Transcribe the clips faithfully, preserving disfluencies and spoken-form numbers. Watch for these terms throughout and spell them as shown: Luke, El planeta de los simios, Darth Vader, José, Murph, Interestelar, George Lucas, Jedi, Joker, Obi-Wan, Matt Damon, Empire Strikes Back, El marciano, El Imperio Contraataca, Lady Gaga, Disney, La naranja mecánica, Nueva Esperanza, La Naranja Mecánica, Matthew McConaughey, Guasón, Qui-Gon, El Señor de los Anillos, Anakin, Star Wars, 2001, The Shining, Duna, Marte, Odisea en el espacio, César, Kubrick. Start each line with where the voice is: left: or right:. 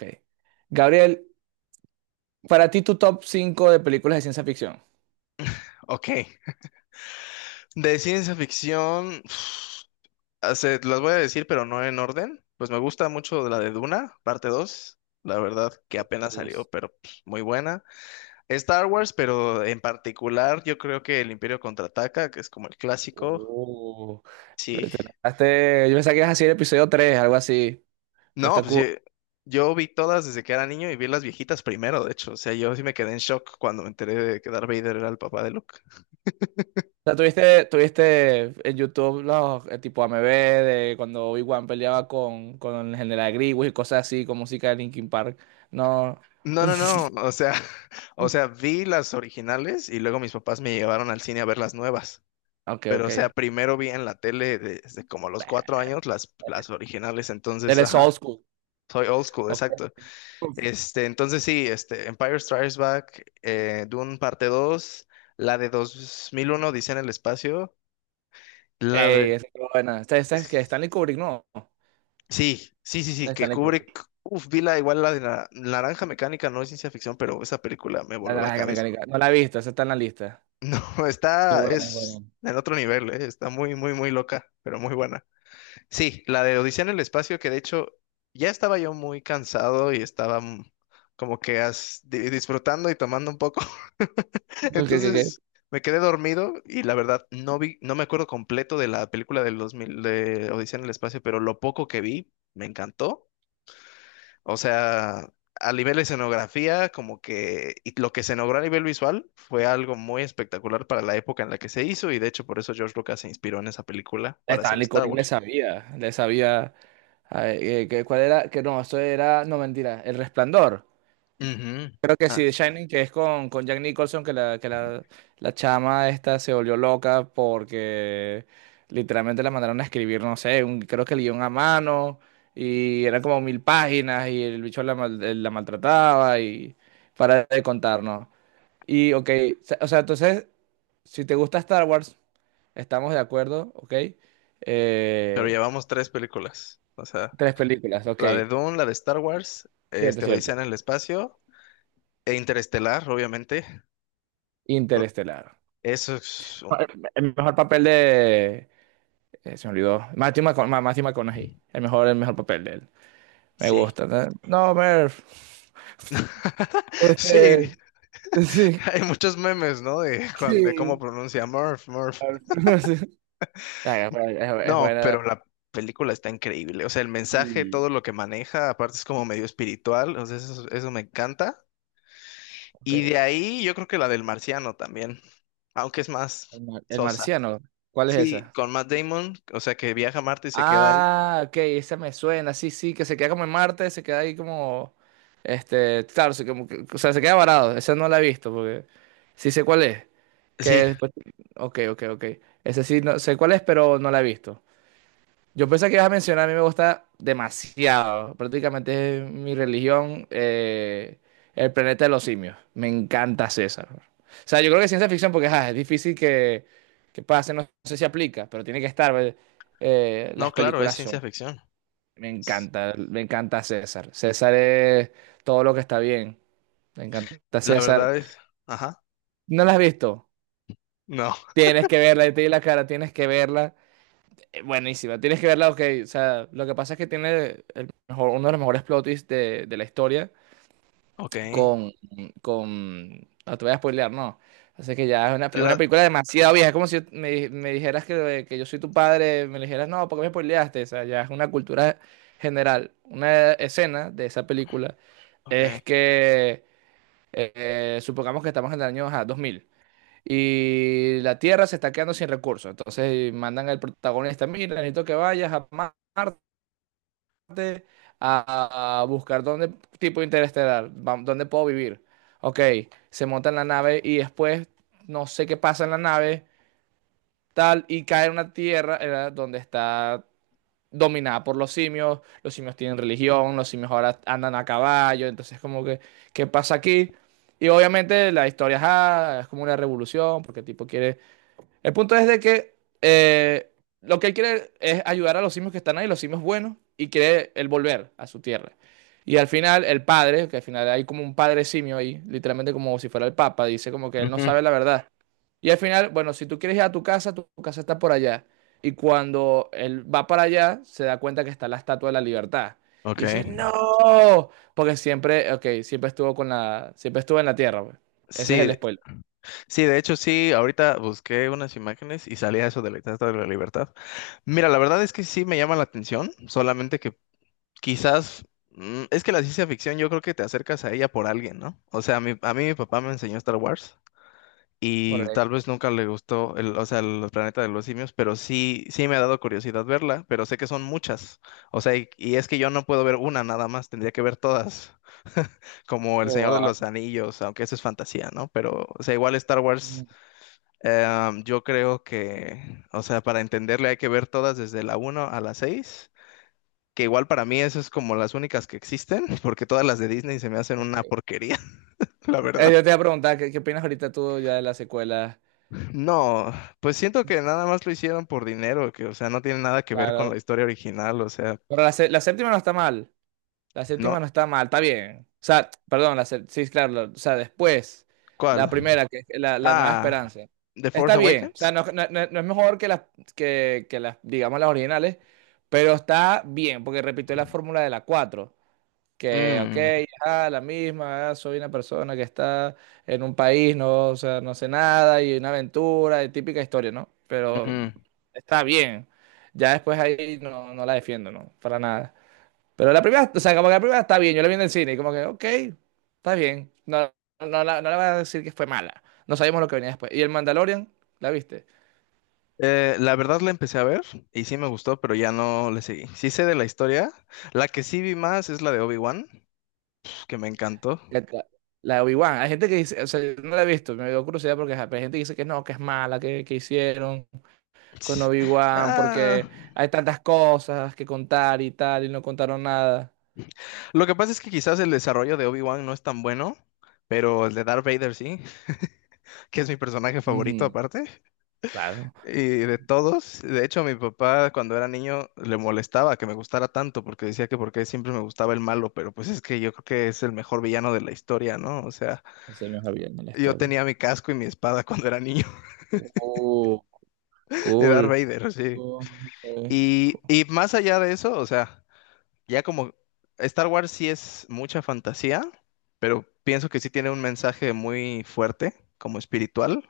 right: Ok. Gabriel, para ti tu top cinco de películas de ciencia ficción.
left: Ok. De ciencia ficción, uf, ah, se- las voy a decir, pero no en orden. Pues me gusta mucho la de Duna, parte dos, la verdad que apenas salió, pero pues, muy buena. Star Wars, pero en particular, yo creo que El Imperio Contraataca, que es como el clásico.
right: Oh, te
left: Sí.
right: lanzaste. Yo pensaba que ibas a decir el episodio tres, algo así. Pero
left: No,
right: está
left: pues
right: cool.
left: sí. Yo vi todas desde que era niño y vi las viejitas primero, de hecho. O sea, yo sí me quedé en shock cuando me enteré de que Darth Vader era el papá de Luke.
right: O sea, tuviste, tuviste en YouTube los el tipo A M V de cuando Obi-Wan peleaba con, con el general Grievous y cosas así, con música de Linkin Park. No.
left: No, no, no, o sea, o sea, vi las originales y luego mis papás me llevaron al cine a ver las nuevas.
right: Ok,
left: Pero,
right: ok.
left: o sea, primero vi en la tele desde como los cuatro años las, las originales, entonces,
right: Eres
left: ajá,
right: old school.
left: soy old school,
right: Ok.
left: exacto. Este, entonces sí, este, Empire Strikes Back, eh, Dune parte Dos, la de dos mil uno, Dice en el espacio, la
right: Ey,
left: ver-
right: esa es buena. Esta, esta es que Stanley Kubrick, no.
left: sí, sí, sí, sí, que
right: Stanley Kubrick.
left: Kubrick, uf, vi la, igual la de la Naranja Mecánica, no es ciencia ficción, pero esa película me
right: La
left: voló la
right: naranja
left: cabeza.
right: mecánica. No la he visto, esa está en la lista.
left: No,
right: Es
left: está,
right: buena, es
left: es
right: buena.
left: en otro nivel, eh, está muy, muy, muy loca, pero muy buena. Sí, la de Odisea en el espacio, que de hecho ya estaba yo muy cansado y estaba mm, como que as- di- disfrutando y tomando un poco.
right: No, Que, que, que
left: Entonces me quedé dormido y la verdad no vi, no me acuerdo completo de la película del dos mil de Odisea en el espacio, pero lo poco que vi me encantó. O sea, a nivel de escenografía, como que y lo que se logró a nivel visual fue algo muy espectacular para la época en la que se hizo y de hecho por eso George Lucas se inspiró en esa película para
right: estaba
left: hacer Star
right: Nicole, le
left: Wars.
right: sabía, le sabía, eh, eh, que cuál era, que no, esto era, no, mentira, El Resplandor.
left: Ujú.
right: Creo que sí,
left: Ah,
right: The Shining, que es con, con Jack Nicholson, que la, que la, la chama esta se volvió loca porque literalmente la mandaron a escribir, no sé, un- creo que el guión a mano, y eran como mil páginas, y el bicho la mal- la maltrataba, y para de contarnos. Y ok, o sea, entonces, si te gusta Star Wars, estamos de acuerdo, ¿ok?
left: pero
right: Eh,
left: llevamos tres películas. O sea,
right: tres películas, ok.
left: la de Dune, la de Star Wars,
right: Cierto,
left: este, Odisea
right: cierto.
left: en el espacio e Interestelar, obviamente. Creo-
right: Interestelar.
left: Eso es...
right: El mejor papel de... eh, se me olvidó. Matthew McCona- Ma- Matthew McConaughey. El mejor, el mejor papel de él. Me
left: Sí,
right: gusta. ¿No? No, Merv.
left: sí.
right: Este, sí,
left: Hay muchos memes, ¿no? De, cuan- de cómo
right: sí.
left: pronuncia Murph, Murph.
right: Ay, es buena, es
left: No,
right: buena.
left: pero la película está increíble. O sea, el mensaje,
right: Y,
left: todo lo que maneja, aparte es como medio espiritual. O sea, eso, eso me encanta.
right: ok,
left: Y de ahí yo creo que la del marciano también, aunque es
right: El
left: más
right: mar- El
left: sosa.
right: marciano. ¿Cuál es
left: Sí,
right: esa?
left: con Matt Damon, o sea, que viaja a Marte y se queda ahí.
right: Ah, ok, esa me suena, sí, sí, que se queda como en Marte, se queda ahí como, este, claro, se, como que- o sea, se queda varado, esa no la he visto, porque sí sé cuál es, que
left: Sí,
right: después, ok, ok, ok, esa sí, no sé cuál es, pero no la he visto. Yo pensé que ibas a mencionar, a mí me gusta demasiado. Prácticamente es mi religión, eh, el planeta de los simios. Me encanta César. O sea, yo creo que ciencia ficción, porque ajá, es difícil que, que pase, no sé si aplica, pero tiene que estar. ¿Ves? Eh,
left: no,
right: las
left: claro, es
right: películas
left: ciencia
right: son.
left: ficción.
right: Me
left: S-
right: encanta, me encanta César. César es todo lo que está bien. Me encanta
left: La
right: César.
left: verdad es, ajá,
right: ¿No la has visto?
left: no,
right: Tienes que verla, y te di la cara, tienes que verla. Eh, Buenísima, tienes que verla, ok. O sea, lo que pasa es que tiene el mejor, uno de los mejores plot twists de, de la historia
left: ok.
right: con, con... No te voy a spoilear, no. Así que ya es una, es
left: La,
right: una película demasiado vieja. Es como si me di- me dijeras que, que yo soy tu padre, me dijeras, no, ¿por qué me spoileaste? O sea, ya es una cultura general. Una escena de esa película
left: ok.
right: es que, eh, eh, supongamos que estamos en el año ajá, dos mil, y la Tierra se está quedando sin recursos. Entonces mandan al protagonista, mira, necesito que vayas a Marte a, a buscar dónde, tipo Interestelar, va- dónde puedo vivir. Ok, se monta en la nave y después no sé qué pasa en la nave, tal, y cae en una Tierra era donde está dominada por los simios. Los simios tienen religión, los simios ahora andan a caballo. Entonces como que, ¿qué pasa aquí? Y obviamente la historia ajá, es como una revolución, porque el tipo quiere, el punto es de que eh, lo que él quiere es ayudar a los simios que están ahí, los simios buenos, y quiere él volver a su tierra. Y al final, el padre, que al final hay como un padre simio ahí, literalmente como si fuera el papa, dice como que él no
left: Ujú.
right: sabe la verdad. Y al final, bueno, si tú quieres ir a tu casa, tu casa está por allá. Y cuando él va para allá, se da cuenta que está la Estatua de la Libertad. Y dice,
left: Ok.
right: no, porque siempre, ok, siempre estuvo con la, siempre estuvo en la tierra, pues. Ese es el
left: Sí,
right: spoiler.
left: sí, de hecho sí, ahorita busqué unas imágenes y salía eso de la Estatua de la Libertad. Mira, la verdad es que sí me llama la atención, solamente que quizás mm, es que la ciencia ficción yo creo que te acercas a ella por alguien, ¿no? O sea, mi- a mí mi papá me enseñó Star Wars y tal
right: Correcto.
left: vez nunca le gustó el, o sea, el planeta de los simios, pero sí, sí me ha dado curiosidad verla, pero sé que son muchas. O sea, y, y es que yo no puedo ver una nada más, tendría que ver todas, como El Señor de
right: Wow.
left: los Anillos, aunque eso es fantasía, ¿no? Pero, o sea, igual Star Wars. Em, yo creo que, o sea, para entenderle hay que ver todas desde la uno a la seis que igual para mí eso es como las únicas que existen, porque todas las de Disney se me hacen
right: Ok.
left: una porquería, la
right: Eh,
left: verdad.
right: yo te iba a preguntar, ¿qué, qué opinas ahorita tú ya de la secuela?
left: No, pues siento que nada más lo hicieron por dinero, que o sea, no tiene nada que ver con
right: Claro.
left: la historia original, o sea,
right: Pero la sé- la séptima no está mal. La
left: no,
right: séptima no está mal, está bien. O sea, perdón, la sé- sí, claro. la- O sea, después, la
left: ¿cuál?
right: primera, que es la, la Nueva
left: Ah,
right: Esperanza.
left: The Force
right: Está bien. O sea,
left: Awakens.
right: no, no- no- no es mejor que las, que, que las, digamos, las originales, pero está bien, porque repitió la fórmula de la cuatro. Que, ok,
left: Mm,
right: ah, la misma, ah, soy una persona que está en un país, no, o sea, no hace nada, y una aventura, y típica historia, ¿no? Pero
left: ujú.
right: está bien. Ya después ahí no, no la defiendo, ¿no? Para nada. Pero la primera, o sea, como que la primera está bien, yo la vi en el cine y como que, ok, está bien. No, no, la- no le voy a decir que fue mala. No sabíamos lo que venía después. ¿Y el Mandalorian? ¿La viste?
left: Eh, la verdad la empecé a ver y sí me gustó, pero ya no le seguí. Sí sé de la historia. La que sí vi más es la de Obi-Wan, que me encantó.
right: La, la- la de Obi-Wan. Hay gente que dice, o sea, yo no la he visto, me dio curiosidad porque ajá, pero hay gente que dice que no, que es mala, que, que hicieron. Con
left: Ts-
right: Obi-Wan
left: Ah,
right: porque hay tantas cosas que contar y tal, y no contaron nada.
left: Lo que pasa es que quizás el desarrollo de Obi-Wan no es tan bueno, pero el de Darth Vader sí, que es mi personaje favorito
right: Ujú,
left: aparte,
right: claro,
left: y de todos. De hecho, mi papá cuando era niño le molestaba que me gustara tanto, porque decía que porque siempre me gustaba el malo, pero pues es que yo creo que es el mejor villano de la historia, ¿no? O sea,
right: ese es el mejor bien de la
left: yo
right: historia.
left: tenía mi casco y mi espada cuando era niño
right: Uh,
left: de Darth
right: cool.
left: Vader, sí.
right: Uh, ok.
left: Y, y más allá de eso, o sea... Ya como Star Wars sí es mucha fantasía, pero pienso que sí tiene un mensaje muy fuerte, como espiritual,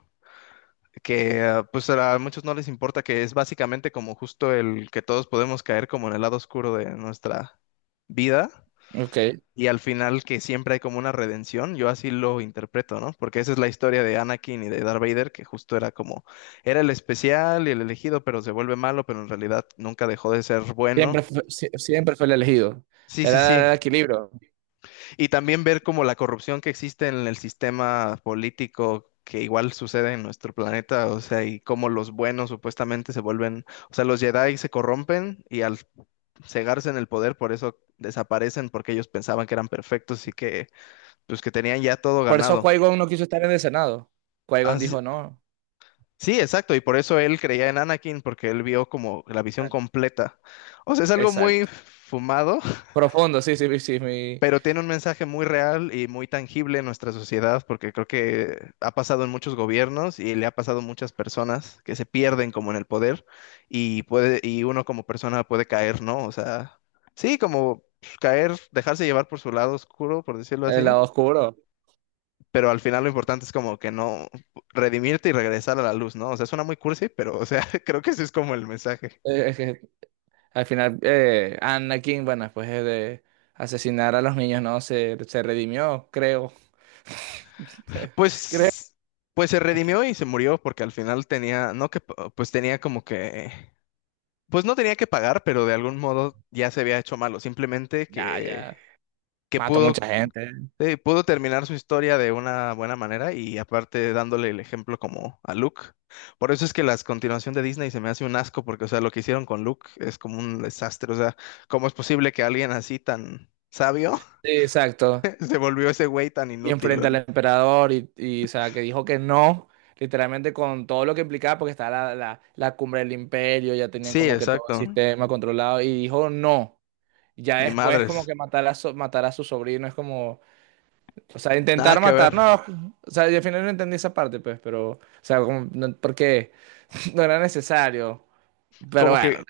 left: que eh, pues a muchos no les importa, que es básicamente como justo el que todos podemos caer como en el lado oscuro de nuestra vida
right: Ok.
left: y al final que siempre hay como una redención, yo así lo interpreto, ¿no? Porque esa es la historia de Anakin y de Darth Vader, que justo era como, era el especial y el elegido, pero se vuelve malo, pero en realidad nunca dejó de ser
right: Siempre
left: bueno.
right: fue, sie- siempre fue el elegido.
left: Sí, sí, sí.
right: Era el equilibrio.
left: Y también ver como la corrupción que existe en el sistema político que igual sucede en nuestro planeta, o sea, y cómo los buenos supuestamente se vuelven, o sea, los Jedi se corrompen y al cegarse en el poder, por eso desaparecen, porque ellos pensaban que eran perfectos y que, pues, que tenían ya todo
right: Por eso
left: ganado.
right: Qui-Gon no quiso estar en el Senado.
left: Ah,
right: Qui-Gon
left: sí,
right: dijo no.
left: sí, exacto, y por eso él creía en Anakin, porque él vio como la visión completa. O sea, es algo muy
right: Exacto.
left: fumado,
right: Profundo, sí, sí, sí, sí, mi,
left: pero tiene un mensaje muy real y muy tangible en nuestra sociedad, porque creo que ha pasado en muchos gobiernos y le ha pasado a muchas personas que se pierden como en el poder y puede, y uno como persona puede caer, ¿no? O sea, sí, como pues, caer, dejarse llevar por su lado oscuro, por decirlo
right: el
left: así,
right: lado oscuro.
left: pero al final lo importante es como que no redimirte y regresar a la luz, ¿no? O sea, suena muy cursi, pero o sea, creo que ese es como el mensaje.
right: Eh, Es que al final, eh, Anakin, bueno, después de de asesinar a los niños, ¿no? Se, se redimió, creo. Se- creo.
left: Pues Pues se
right: Es que
left: redimió y se murió porque al final tenía, no que, pues tenía como que pues no tenía que pagar, pero de algún modo ya se había hecho malo. Simplemente
right: ya,
left: que,
right: ya.
left: que
right: Mató
left: pudo,
right: mucha gente.
left: eh, pudo terminar su historia de una buena manera y aparte dándole el ejemplo como a Luke. Por eso es que las continuación de Disney se me hace un asco, porque, o sea, lo que hicieron con Luke es como un desastre. O sea, ¿cómo es posible que alguien así tan sabio
right: Sí, exacto.
left: se volvió ese güey tan
right: Y
left: inútil? O
right: enfrente al
left: sea,
right: emperador y, y, o sea, que dijo que no, literalmente con todo lo que implicaba, porque estaba la, la, la cumbre del imperio, ya tenían
left: sí,
right: como que todo el
left: exacto.
right: sistema controlado, y dijo no. Ya
left: Ni
right: después como
left: madres.
right: que matar a, so- matar a su sobrino es como... O sea,
left: Nada
right: intentar
left: que ver.
right: matar, no. O sea, yo al final no entendí esa parte, pues, pero, o sea, como, no- porque no era necesario. Pero
left: Como
right: bueno,
left: que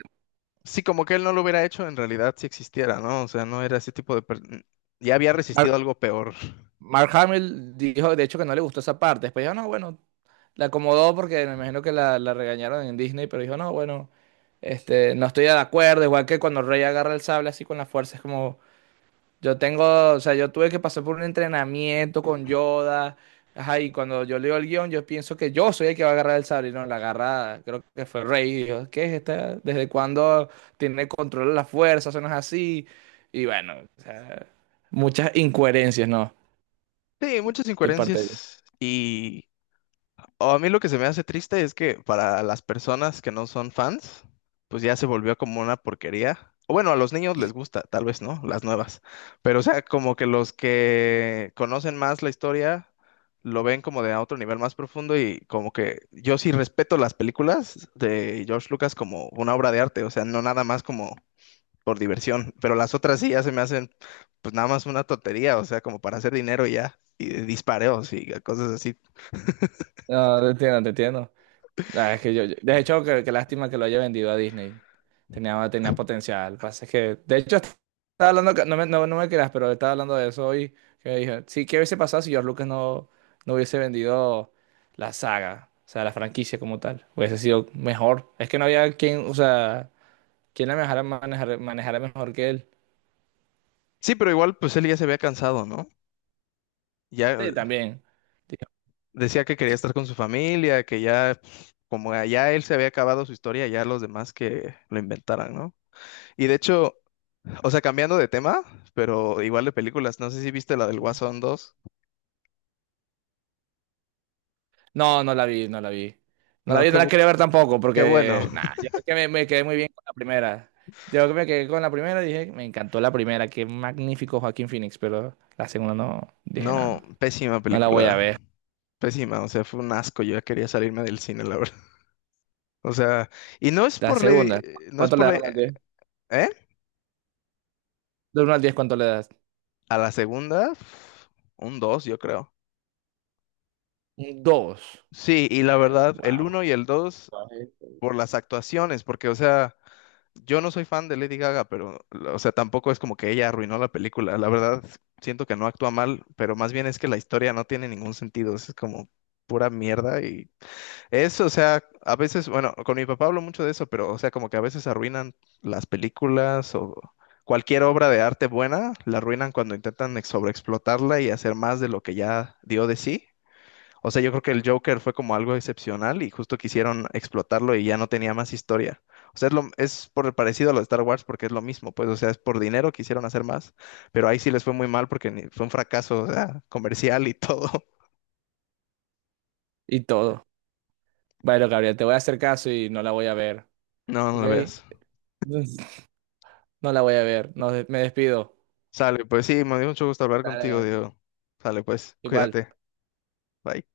left: sí, como que él no lo hubiera hecho en realidad si existiera, ¿no? O sea, no era ese tipo de... per- ya había resistido
right: Mark,
left: algo peor.
right: Mark Hamill dijo, de hecho, que no le gustó esa parte. Después dijo, no, bueno, la acomodó porque me imagino que la, la regañaron en Disney, pero dijo, no, bueno, este, no estoy de acuerdo. Igual que cuando Rey agarra el sable así con la fuerza, es como, yo tengo, o sea, yo tuve que pasar por un entrenamiento con Yoda. Ajá, y cuando yo leo el guión, yo pienso que yo soy el que va a agarrar el sable, y no, la agarra, creo que fue Rey. Y yo, ¿qué es esta? ¿Desde cuándo tiene control de la fuerza? Eso no es así. Y bueno, o sea, muchas incoherencias, ¿no?
left: Sí, muchas
right: De parte de.
left: incoherencias. Y o a mí lo que se me hace triste es que para las personas que no son fans, pues ya se volvió como una porquería. O bueno, a los niños les gusta, tal vez, ¿no? Las nuevas. Pero o sea, como que los que conocen más la historia lo ven como de a otro nivel más profundo y como que yo sí respeto las películas de George Lucas como una obra de arte, o sea, no nada más como por diversión, pero las otras sí ya se me hacen pues nada más una tontería, o sea, como para hacer dinero y ya, y de dispareos y cosas así.
right: No, te entiendo, te entiendo. Ah, es que yo, yo- de hecho, qué, qué lástima que lo haya vendido a Disney. Tenía, tenía potencial. Pasa es que, de hecho, estaba hablando, que- no me, no, no me creas, pero estaba hablando de eso hoy. Que dije, sí, ¿qué hubiese pasado si George Lucas no, no hubiese vendido la saga? O sea, la franquicia como tal. Hubiese sido mejor. Es que no había quien, o sea, quien la manejara, manejara, manejara mejor que él.
left: Sí, pero igual pues él ya se había cansado, ¿no? Ya
right: Sí,
left: eh,
right: también.
left: decía que quería estar con su familia, que ya pues, como ya él se había acabado su historia, ya los demás que lo inventaran, ¿no? Y de hecho, o sea, cambiando de tema, pero igual de películas, no sé si viste la del Guasón dos.
right: No, no la vi, no la vi. No la
left: No,
right: vi,
left: qué,
right: no la
left: bu-
right: quería ver tampoco,
left: qué bueno.
right: porque, nada, yo creo que me, me quedé muy bien con la primera. Yo que me quedé con la primera y dije, me encantó la primera, qué magnífico Joaquín Phoenix, pero la segunda no, dije, no,
left: No,
right: no,
left: pésima
right: no la voy a
left: película.
right: ver.
left: Pésima, o sea, fue un asco. Yo ya quería salirme del cine, la verdad. O sea, y no es
right: La
left: por ley,
right: segunda,
left: no es
right: ¿cuánto
left: por
right: le das?
left: ley,
right: Uno al diez.
left: ¿eh?
right: De uno al diez, ¿cuánto le das?
left: A la segunda, pf, un dos, yo creo.
right: Un dos.
left: Sí, y la
right: Eh,
left: verdad, el
right: wow.
left: uno y el dos por las actuaciones, porque, o sea, yo no soy fan de Lady Gaga, pero, o sea, tampoco es como que ella arruinó la película. La verdad, siento que no actúa mal, pero más bien es que la historia no tiene ningún sentido. Es como pura mierda y eso, o sea, a veces, bueno, con mi papá hablo mucho de eso, pero, o sea, como que a veces arruinan las películas o cualquier obra de arte buena, la arruinan cuando intentan ex- sobreexplotarla y hacer más de lo que ya dio de sí. O sea, yo creo que el Joker fue como algo excepcional y justo quisieron explotarlo y ya no tenía más historia. O sea, es, lo, es por el parecido a lo de Star Wars porque es lo mismo, pues, o sea, es por dinero quisieron hacer más, pero ahí sí les fue muy mal porque ni- fue un fracaso, o sea, comercial y todo.
right: Y todo. Bueno, Gabriel, te voy a hacer caso y no la voy a ver,
left: No, no
right: ¿ok?
left: lo veas.
right: No la voy a ver, no, me despido.
left: Sale, pues sí, me dio mucho gusto hablar
right: Dale,
left: contigo,
right: Gabriel.
left: Diego. Sale, pues,
right: Igual.
left: cuídate. Bye.